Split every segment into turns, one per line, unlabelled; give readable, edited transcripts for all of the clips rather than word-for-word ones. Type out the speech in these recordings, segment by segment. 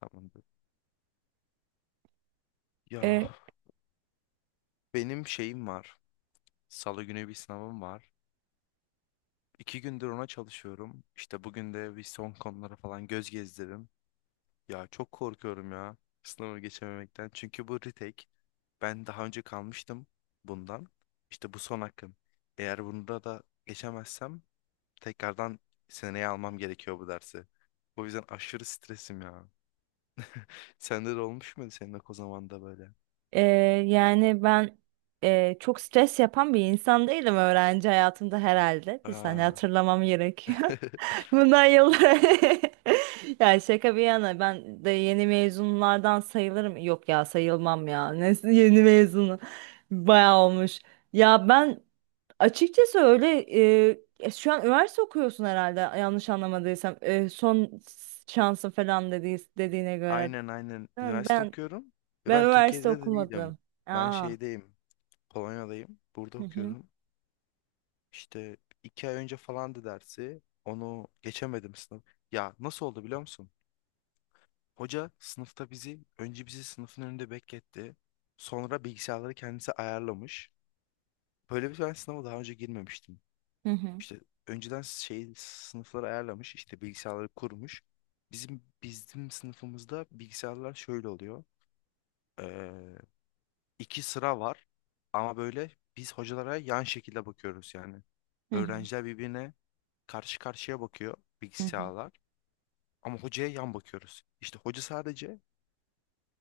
Tamamdır. Ya
E,
benim şeyim var. Salı günü bir sınavım var. İki gündür ona çalışıyorum. İşte bugün de bir son konulara falan göz gezdirdim. Ya çok korkuyorum ya sınavı geçememekten. Çünkü bu retake. Ben daha önce kalmıştım bundan. İşte bu son hakkım. Eğer bunda da geçemezsem tekrardan seneye almam gerekiyor bu dersi. O yüzden aşırı stresim ya. Sende de olmuş muydu senin o zamanda böyle?
e, yani ben çok stres yapan bir insan değilim öğrenci hayatımda herhalde. Bir saniye
Aa.
hatırlamam gerekiyor. Bundan yıllar. Yani şaka bir yana ben de yeni mezunlardan sayılırım. Yok ya sayılmam ya. Ne, yeni mezunu. Bayağı olmuş. Ya ben açıkçası öyle şu an üniversite okuyorsun herhalde yanlış anlamadıysam. E, son şansın falan dediğine göre.
Aynen aynen.
Değil mi?
Üniversite
Ben
okuyorum. Ve
Ben
ben Türkiye'de
üniversite
de değilim.
okumadım.
Ben
Aa.
şeydeyim. Polonya'dayım. Burada
Hı hı.
okuyorum. İşte iki ay önce falandı dersi. Onu geçemedim sınıf. Ya nasıl oldu biliyor musun? Hoca sınıfta bizi, önce bizi sınıfın önünde bekletti. Sonra bilgisayarları kendisi ayarlamış. Böyle bir ben sınava daha önce girmemiştim.
Hı hı.
İşte önceden şey sınıfları ayarlamış, işte bilgisayarları kurmuş. Bizim sınıfımızda bilgisayarlar şöyle oluyor. İki sıra var ama böyle biz hocalara yan şekilde bakıyoruz yani.
Hı hı.
Öğrenciler birbirine karşı karşıya bakıyor
Hı
bilgisayarlar ama hocaya yan bakıyoruz. İşte hoca sadece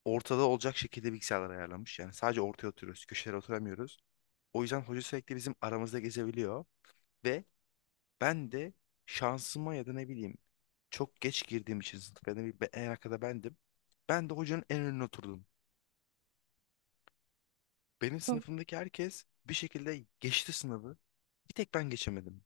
ortada olacak şekilde bilgisayarları ayarlamış. Yani sadece ortaya oturuyoruz, köşelere oturamıyoruz. O yüzden hoca sürekli bizim aramızda gezebiliyor ve ben de şansıma ya da ne bileyim çok geç girdiğim için sınıf ya da en arkada bendim. Ben de hocanın en önüne oturdum. Benim
hı.
sınıfımdaki herkes bir şekilde geçti sınavı. Bir tek ben geçemedim.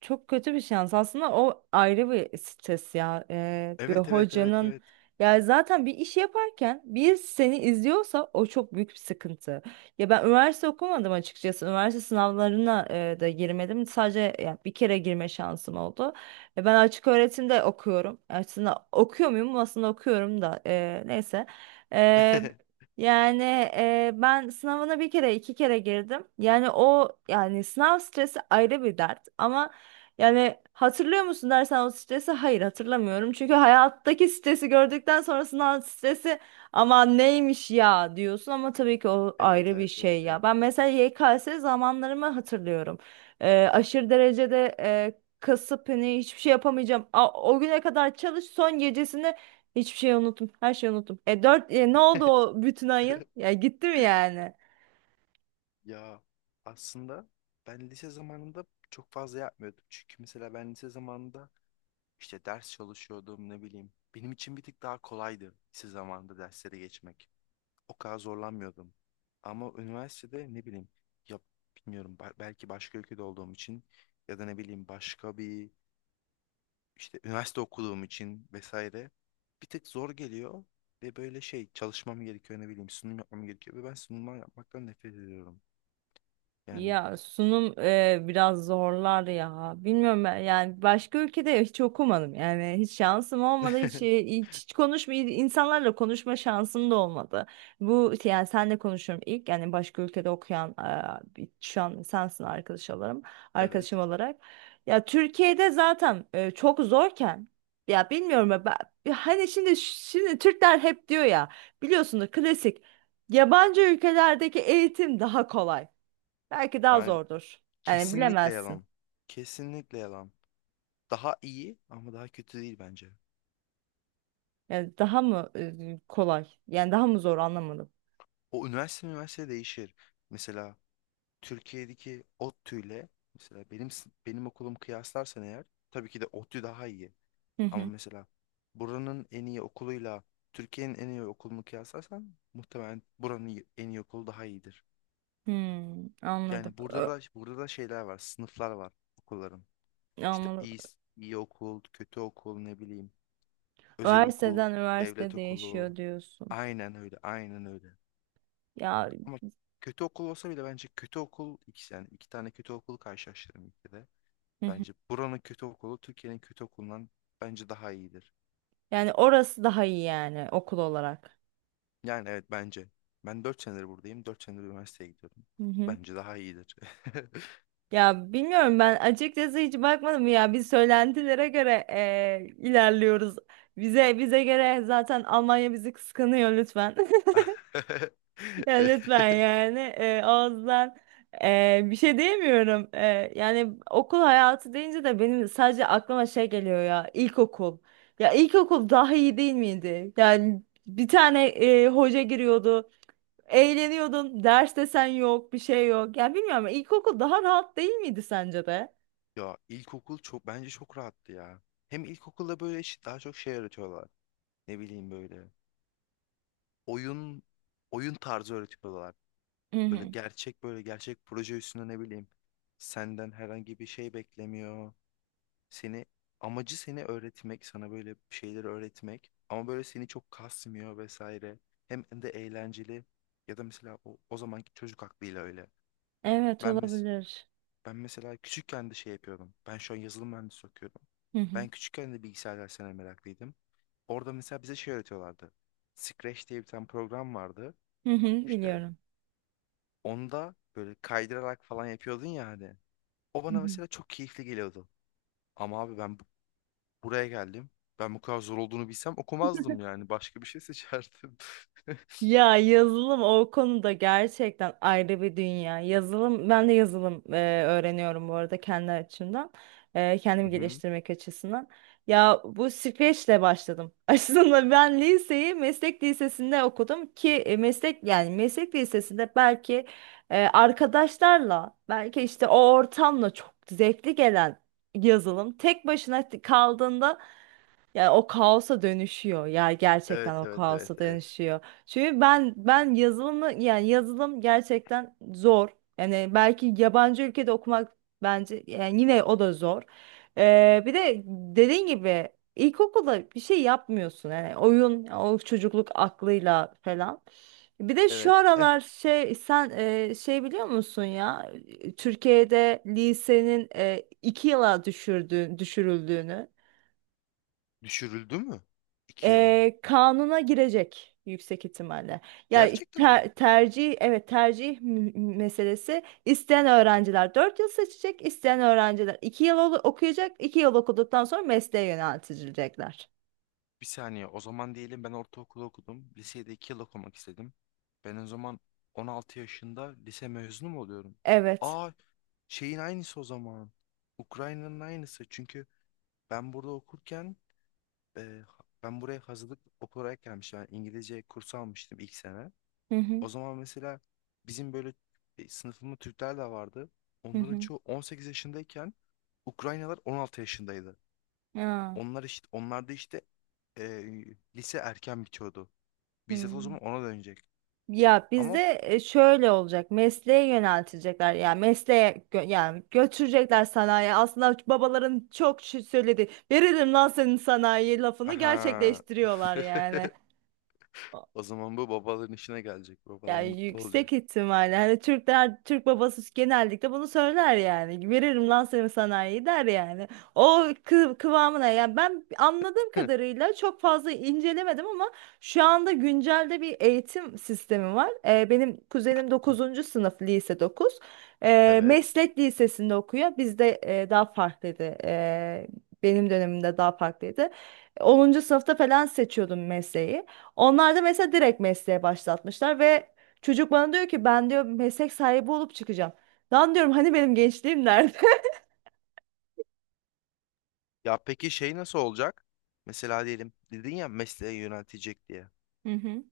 Çok kötü bir şans. Aslında o ayrı bir stres ya. Bir
Evet evet evet
hocanın
evet.
ya zaten bir iş yaparken bir seni izliyorsa o çok büyük bir sıkıntı. Ya ben üniversite okumadım açıkçası. Üniversite sınavlarına da girmedim. Sadece ya bir kere girme şansım oldu. Ben açık öğretimde okuyorum. Aslında okuyor muyum? Aslında okuyorum da neyse. E, Yani ben sınavına bir kere iki kere girdim. Yani o yani sınav stresi ayrı bir dert ama yani hatırlıyor musun dersen o stresi hayır hatırlamıyorum. Çünkü hayattaki stresi gördükten sonrasından stresi ama neymiş ya diyorsun ama tabii ki o
Evet
ayrı bir
evet evet
şey
evet.
ya. Ben mesela YKS zamanlarımı hatırlıyorum. Aşırı derecede kasıp hani hiçbir şey yapamayacağım. O güne kadar çalış son gecesinde hiçbir şey unuttum. Her şeyi unuttum. E, dört, ne oldu o bütün ayın? Ya gitti mi yani?
Ya aslında ben lise zamanında çok fazla yapmıyordum. Çünkü mesela ben lise zamanında işte ders çalışıyordum ne bileyim. Benim için bir tık daha kolaydı lise zamanında derslere geçmek. O kadar zorlanmıyordum. Ama üniversitede ne bileyim ya bilmiyorum belki başka ülkede olduğum için ya da ne bileyim başka bir işte üniversite okuduğum için vesaire bir tık zor geliyor ve böyle şey çalışmam gerekiyor ne bileyim sunum yapmam gerekiyor ve ben sunumlar yapmaktan nefret ediyorum. Yani
Ya sunum biraz zorlar ya. Bilmiyorum ben yani başka ülkede hiç okumadım. Yani hiç şansım olmadı. Hiç konuşma insanlarla konuşma şansım da olmadı. Bu işte, yani senle konuşuyorum ilk yani başka ülkede okuyan şu an sensin arkadaş olarak arkadaşım
evet.
olarak. Ya Türkiye'de zaten çok zorken ya bilmiyorum ya ben, ya hani şimdi Türkler hep diyor ya biliyorsunuz klasik yabancı ülkelerdeki eğitim daha kolay. Belki daha
Aynen.
zordur. Yani
Kesinlikle
bilemezsin.
yalan. Kesinlikle yalan. Daha iyi ama daha kötü değil bence.
Yani daha mı kolay? Yani daha mı zor anlamadım.
O üniversite değişir. Mesela Türkiye'deki ODTÜ ile mesela benim okulum kıyaslarsan eğer tabii ki de ODTÜ daha iyi.
Hı
Ama
hı.
mesela buranın en iyi okuluyla Türkiye'nin en iyi okulunu kıyaslarsan muhtemelen en iyi okulu daha iyidir.
Hmm, anladım.
Yani burada da burada da şeyler var, sınıflar var okulların. İşte
Anladım.
iyi okul, kötü okul, ne bileyim, özel okul,
Üniversiteden üniversite
devlet okulu.
değişiyor diyorsun.
Aynen öyle, aynen öyle.
Ya.
Ama kötü okul olsa bile bence kötü okul ikisi yani iki tane kötü okul karşılaştırırım ülkede.
Hı hı.
Bence buranın kötü okulu Türkiye'nin kötü okulundan bence daha iyidir.
Yani orası daha iyi yani okul olarak.
Yani evet bence. Ben 4 senedir buradayım. 4 senedir üniversiteye gidiyorum.
Hı hı.
Bence daha iyidir.
Ya bilmiyorum ben açıkçası hiç bakmadım ya biz söylentilere göre ilerliyoruz. Bize göre zaten Almanya bizi kıskanıyor lütfen. Ya lütfen yani ağızdan bir şey diyemiyorum. E, yani okul hayatı deyince de benim sadece aklıma şey geliyor ya ilkokul. Ya ilkokul daha iyi değil miydi? Yani bir tane hoca giriyordu. Eğleniyordun. Ders desen yok, bir şey yok. Ya bilmiyorum ama ilkokul daha rahat değil miydi sence de?
Ya ilkokul çok bence çok rahattı ya. Hem ilkokulda böyle daha çok şey öğretiyorlar. Ne bileyim böyle. Oyun oyun tarzı öğretiyorlar.
Hı
Böyle
hı.
gerçek böyle gerçek proje üstüne ne bileyim. Senden herhangi bir şey beklemiyor. Seni amacı seni öğretmek, sana böyle bir şeyleri öğretmek ama böyle seni çok kasmıyor vesaire. Hem de eğlenceli ya da mesela o zamanki çocuk aklıyla öyle.
Evet
Ben mes
olabilir.
Ben mesela küçükken de şey yapıyordum. Ben şu an yazılım mühendisi okuyorum.
Hı hı.
Ben küçükken de bilgisayar derslerine meraklıydım. Orada mesela bize şey öğretiyorlardı. Scratch diye bir tane program vardı.
Hı hı,
İşte
biliyorum.
onda böyle kaydırarak falan yapıyordun ya hani. O bana mesela çok keyifli geliyordu. Ama abi ben Buraya geldim. Ben bu kadar zor olduğunu bilsem okumazdım yani. Başka bir şey seçerdim.
Ya yazılım o konuda gerçekten ayrı bir dünya. Yazılım ben de yazılım öğreniyorum bu arada kendi açımdan. Kendimi
Hı-hı.
geliştirmek açısından. Ya bu süreçle başladım. Aslında ben liseyi meslek lisesinde okudum ki e, meslek yani meslek lisesinde belki arkadaşlarla belki işte o ortamla çok zevkli gelen yazılım tek başına kaldığında yani o kaosa dönüşüyor. Ya gerçekten
Evet,
o
evet, evet,
kaosa
evet.
dönüşüyor. Çünkü ben yazılımı yani yazılım gerçekten zor. Yani belki yabancı ülkede okumak bence yani yine o da zor. Bir de dediğin gibi ilkokulda bir şey yapmıyorsun. Yani oyun o çocukluk aklıyla falan. Bir de şu
Evet. Eh,
aralar şey sen şey biliyor musun ya Türkiye'de lisenin iki yıla düşürüldüğünü.
düşürüldü mü? İki yıla.
Kanuna girecek yüksek ihtimalle. Ya
Gerçekten mi?
tercih meselesi. İsteyen öğrenciler 4 yıl seçecek, isteyen öğrenciler 2 yıl okuyacak, 2 yıl okuduktan sonra mesleğe yöneltilecekler.
Bir saniye. O zaman diyelim ben ortaokulu okudum. Lisede iki yıl okumak istedim. Ben o zaman 16 yaşında lise mezunu mu oluyorum?
Evet.
Aa, şeyin aynısı o zaman. Ukrayna'nın aynısı. Çünkü ben burada okurken e, ben buraya hazırlık olarak gelmiştim. Yani İngilizce kursu almıştım ilk sene.
Hı hı.
O zaman mesela bizim böyle sınıfımda Türkler de vardı.
Hı
Onların
hı.
çoğu 18 yaşındayken Ukraynalar 16 yaşındaydı.
Ya.
Onlar işte onlarda işte e, Lise erken bitiyordu.
Hı.
Bizzat o zaman ona dönecek.
Ya
Ama
bizde şöyle olacak. Mesleğe yöneltilecekler. Yani götürecekler sanayi. Aslında babaların çok şey söylediği veririm lan senin sanayi lafını
aha
gerçekleştiriyorlar yani. A-
o zaman bu babaların işine gelecek. Babalar
Yani
mutlu olacak.
yüksek ihtimalle hani Türkler Türk babası genellikle bunu söyler yani veririm lan seni sanayi der yani o kıvamına yani ben anladığım kadarıyla çok fazla incelemedim ama şu anda güncelde bir eğitim sistemi var. Benim kuzenim dokuzuncu sınıf lise 9,
Evet.
meslek lisesinde okuyor bizde daha farklıydı. Benim dönemimde daha farklıydı. Onuncu sınıfta falan seçiyordum mesleği, onlar da mesela direkt mesleğe başlatmışlar ve çocuk bana diyor ki ben diyor meslek sahibi olup çıkacağım. Lan diyorum hani benim gençliğim nerede?
Ya peki şey nasıl olacak? Mesela diyelim dedin ya mesleğe yöneltecek diye.
Hı hı.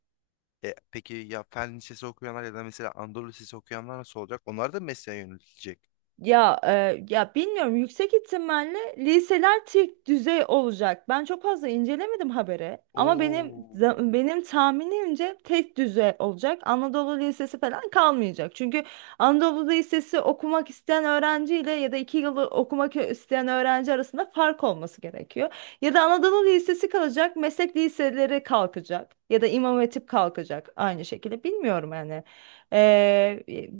Peki ya fen lisesi okuyanlar ya da mesela Anadolu lisesi okuyanlar nasıl olacak? Onlar da mesleğe yöneltilecek.
Ya bilmiyorum yüksek ihtimalle liseler tek düzey olacak. Ben çok fazla incelemedim haberi ama
Oo.
benim tahminimce tek düzey olacak. Anadolu Lisesi falan kalmayacak. Çünkü Anadolu Lisesi okumak isteyen öğrenciyle ya da iki yıl okumak isteyen öğrenci arasında fark olması gerekiyor. Ya da Anadolu Lisesi kalacak, meslek liseleri kalkacak ya da İmam Hatip kalkacak aynı şekilde. Bilmiyorum yani. E,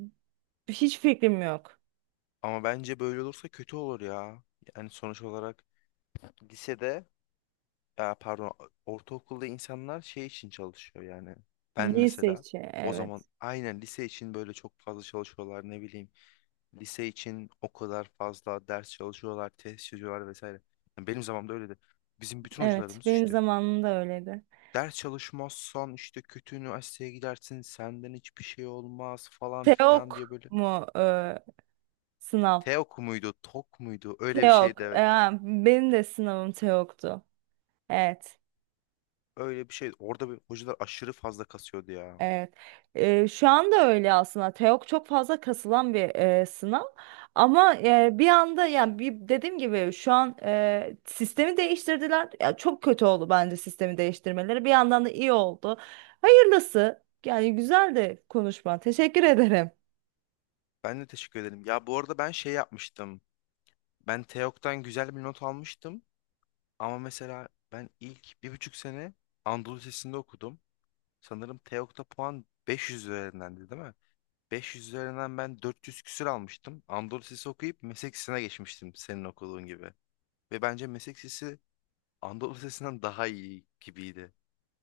hiç fikrim yok.
Ama bence böyle olursa kötü olur ya. Yani sonuç olarak lisede, ya pardon, ortaokulda insanlar şey için çalışıyor yani. Ben
Lise
mesela
içi
o zaman
evet.
aynen lise için böyle çok fazla çalışıyorlar ne bileyim. Lise için o kadar fazla ders çalışıyorlar, test çözüyorlar vesaire. Yani benim zamanımda öyleydi. Bizim bütün
Evet
hocalarımız
benim
işte
zamanımda öyleydi.
ders çalışmazsan işte kötü üniversiteye gidersin senden hiçbir şey olmaz falan
Teok
filan diye böyle.
mu sınav?
TEOK muydu TOK muydu öyle bir
Teok.
şeydi
E,
evet.
ha, benim de sınavım Teok'tu. Evet.
Öyle bir şey orada bir hocalar aşırı fazla kasıyordu ya.
Evet. Şu anda öyle aslında. Teok çok fazla kasılan bir sınav. Ama e, bir anda yani bir, dediğim gibi şu an sistemi değiştirdiler. Ya, çok kötü oldu bence sistemi değiştirmeleri. Bir yandan da iyi oldu. Hayırlısı. Yani güzel de konuşma. Teşekkür ederim.
Ben de teşekkür ederim. Ya bu arada ben şey yapmıştım. Ben TEOK'tan güzel bir not almıştım. Ama mesela ben ilk bir buçuk sene Anadolu Lisesi'nde okudum. Sanırım TEOK'ta puan 500 üzerindendi değil mi? 500 üzerinden ben 400 küsür almıştım. Anadolu Lisesi okuyup meslek lisesine geçmiştim senin okuduğun gibi. Ve bence meslek lisesi Anadolu Lisesi'nden daha iyi gibiydi.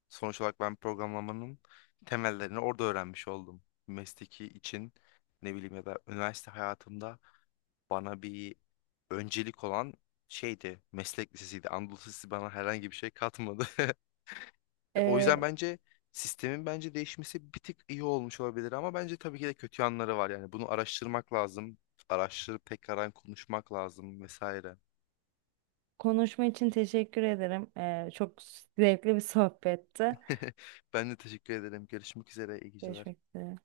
Sonuç olarak ben programlamanın temellerini orada öğrenmiş oldum. Mesleki için ne bileyim ya da üniversite hayatımda bana bir öncelik olan şeydi. Meslek lisesiydi. Anadolu Lisesi bana herhangi bir şey katmadı. O yüzden
E,
bence sistemin bence değişmesi bir tık iyi olmuş olabilir ama bence tabii ki de kötü yanları var. Yani bunu araştırmak lazım. Araştırıp tekrardan konuşmak lazım vesaire.
Konuşma için teşekkür ederim. Çok zevkli bir sohbetti.
Ben de teşekkür ederim. Görüşmek üzere. İyi geceler.
Görüşmek üzere.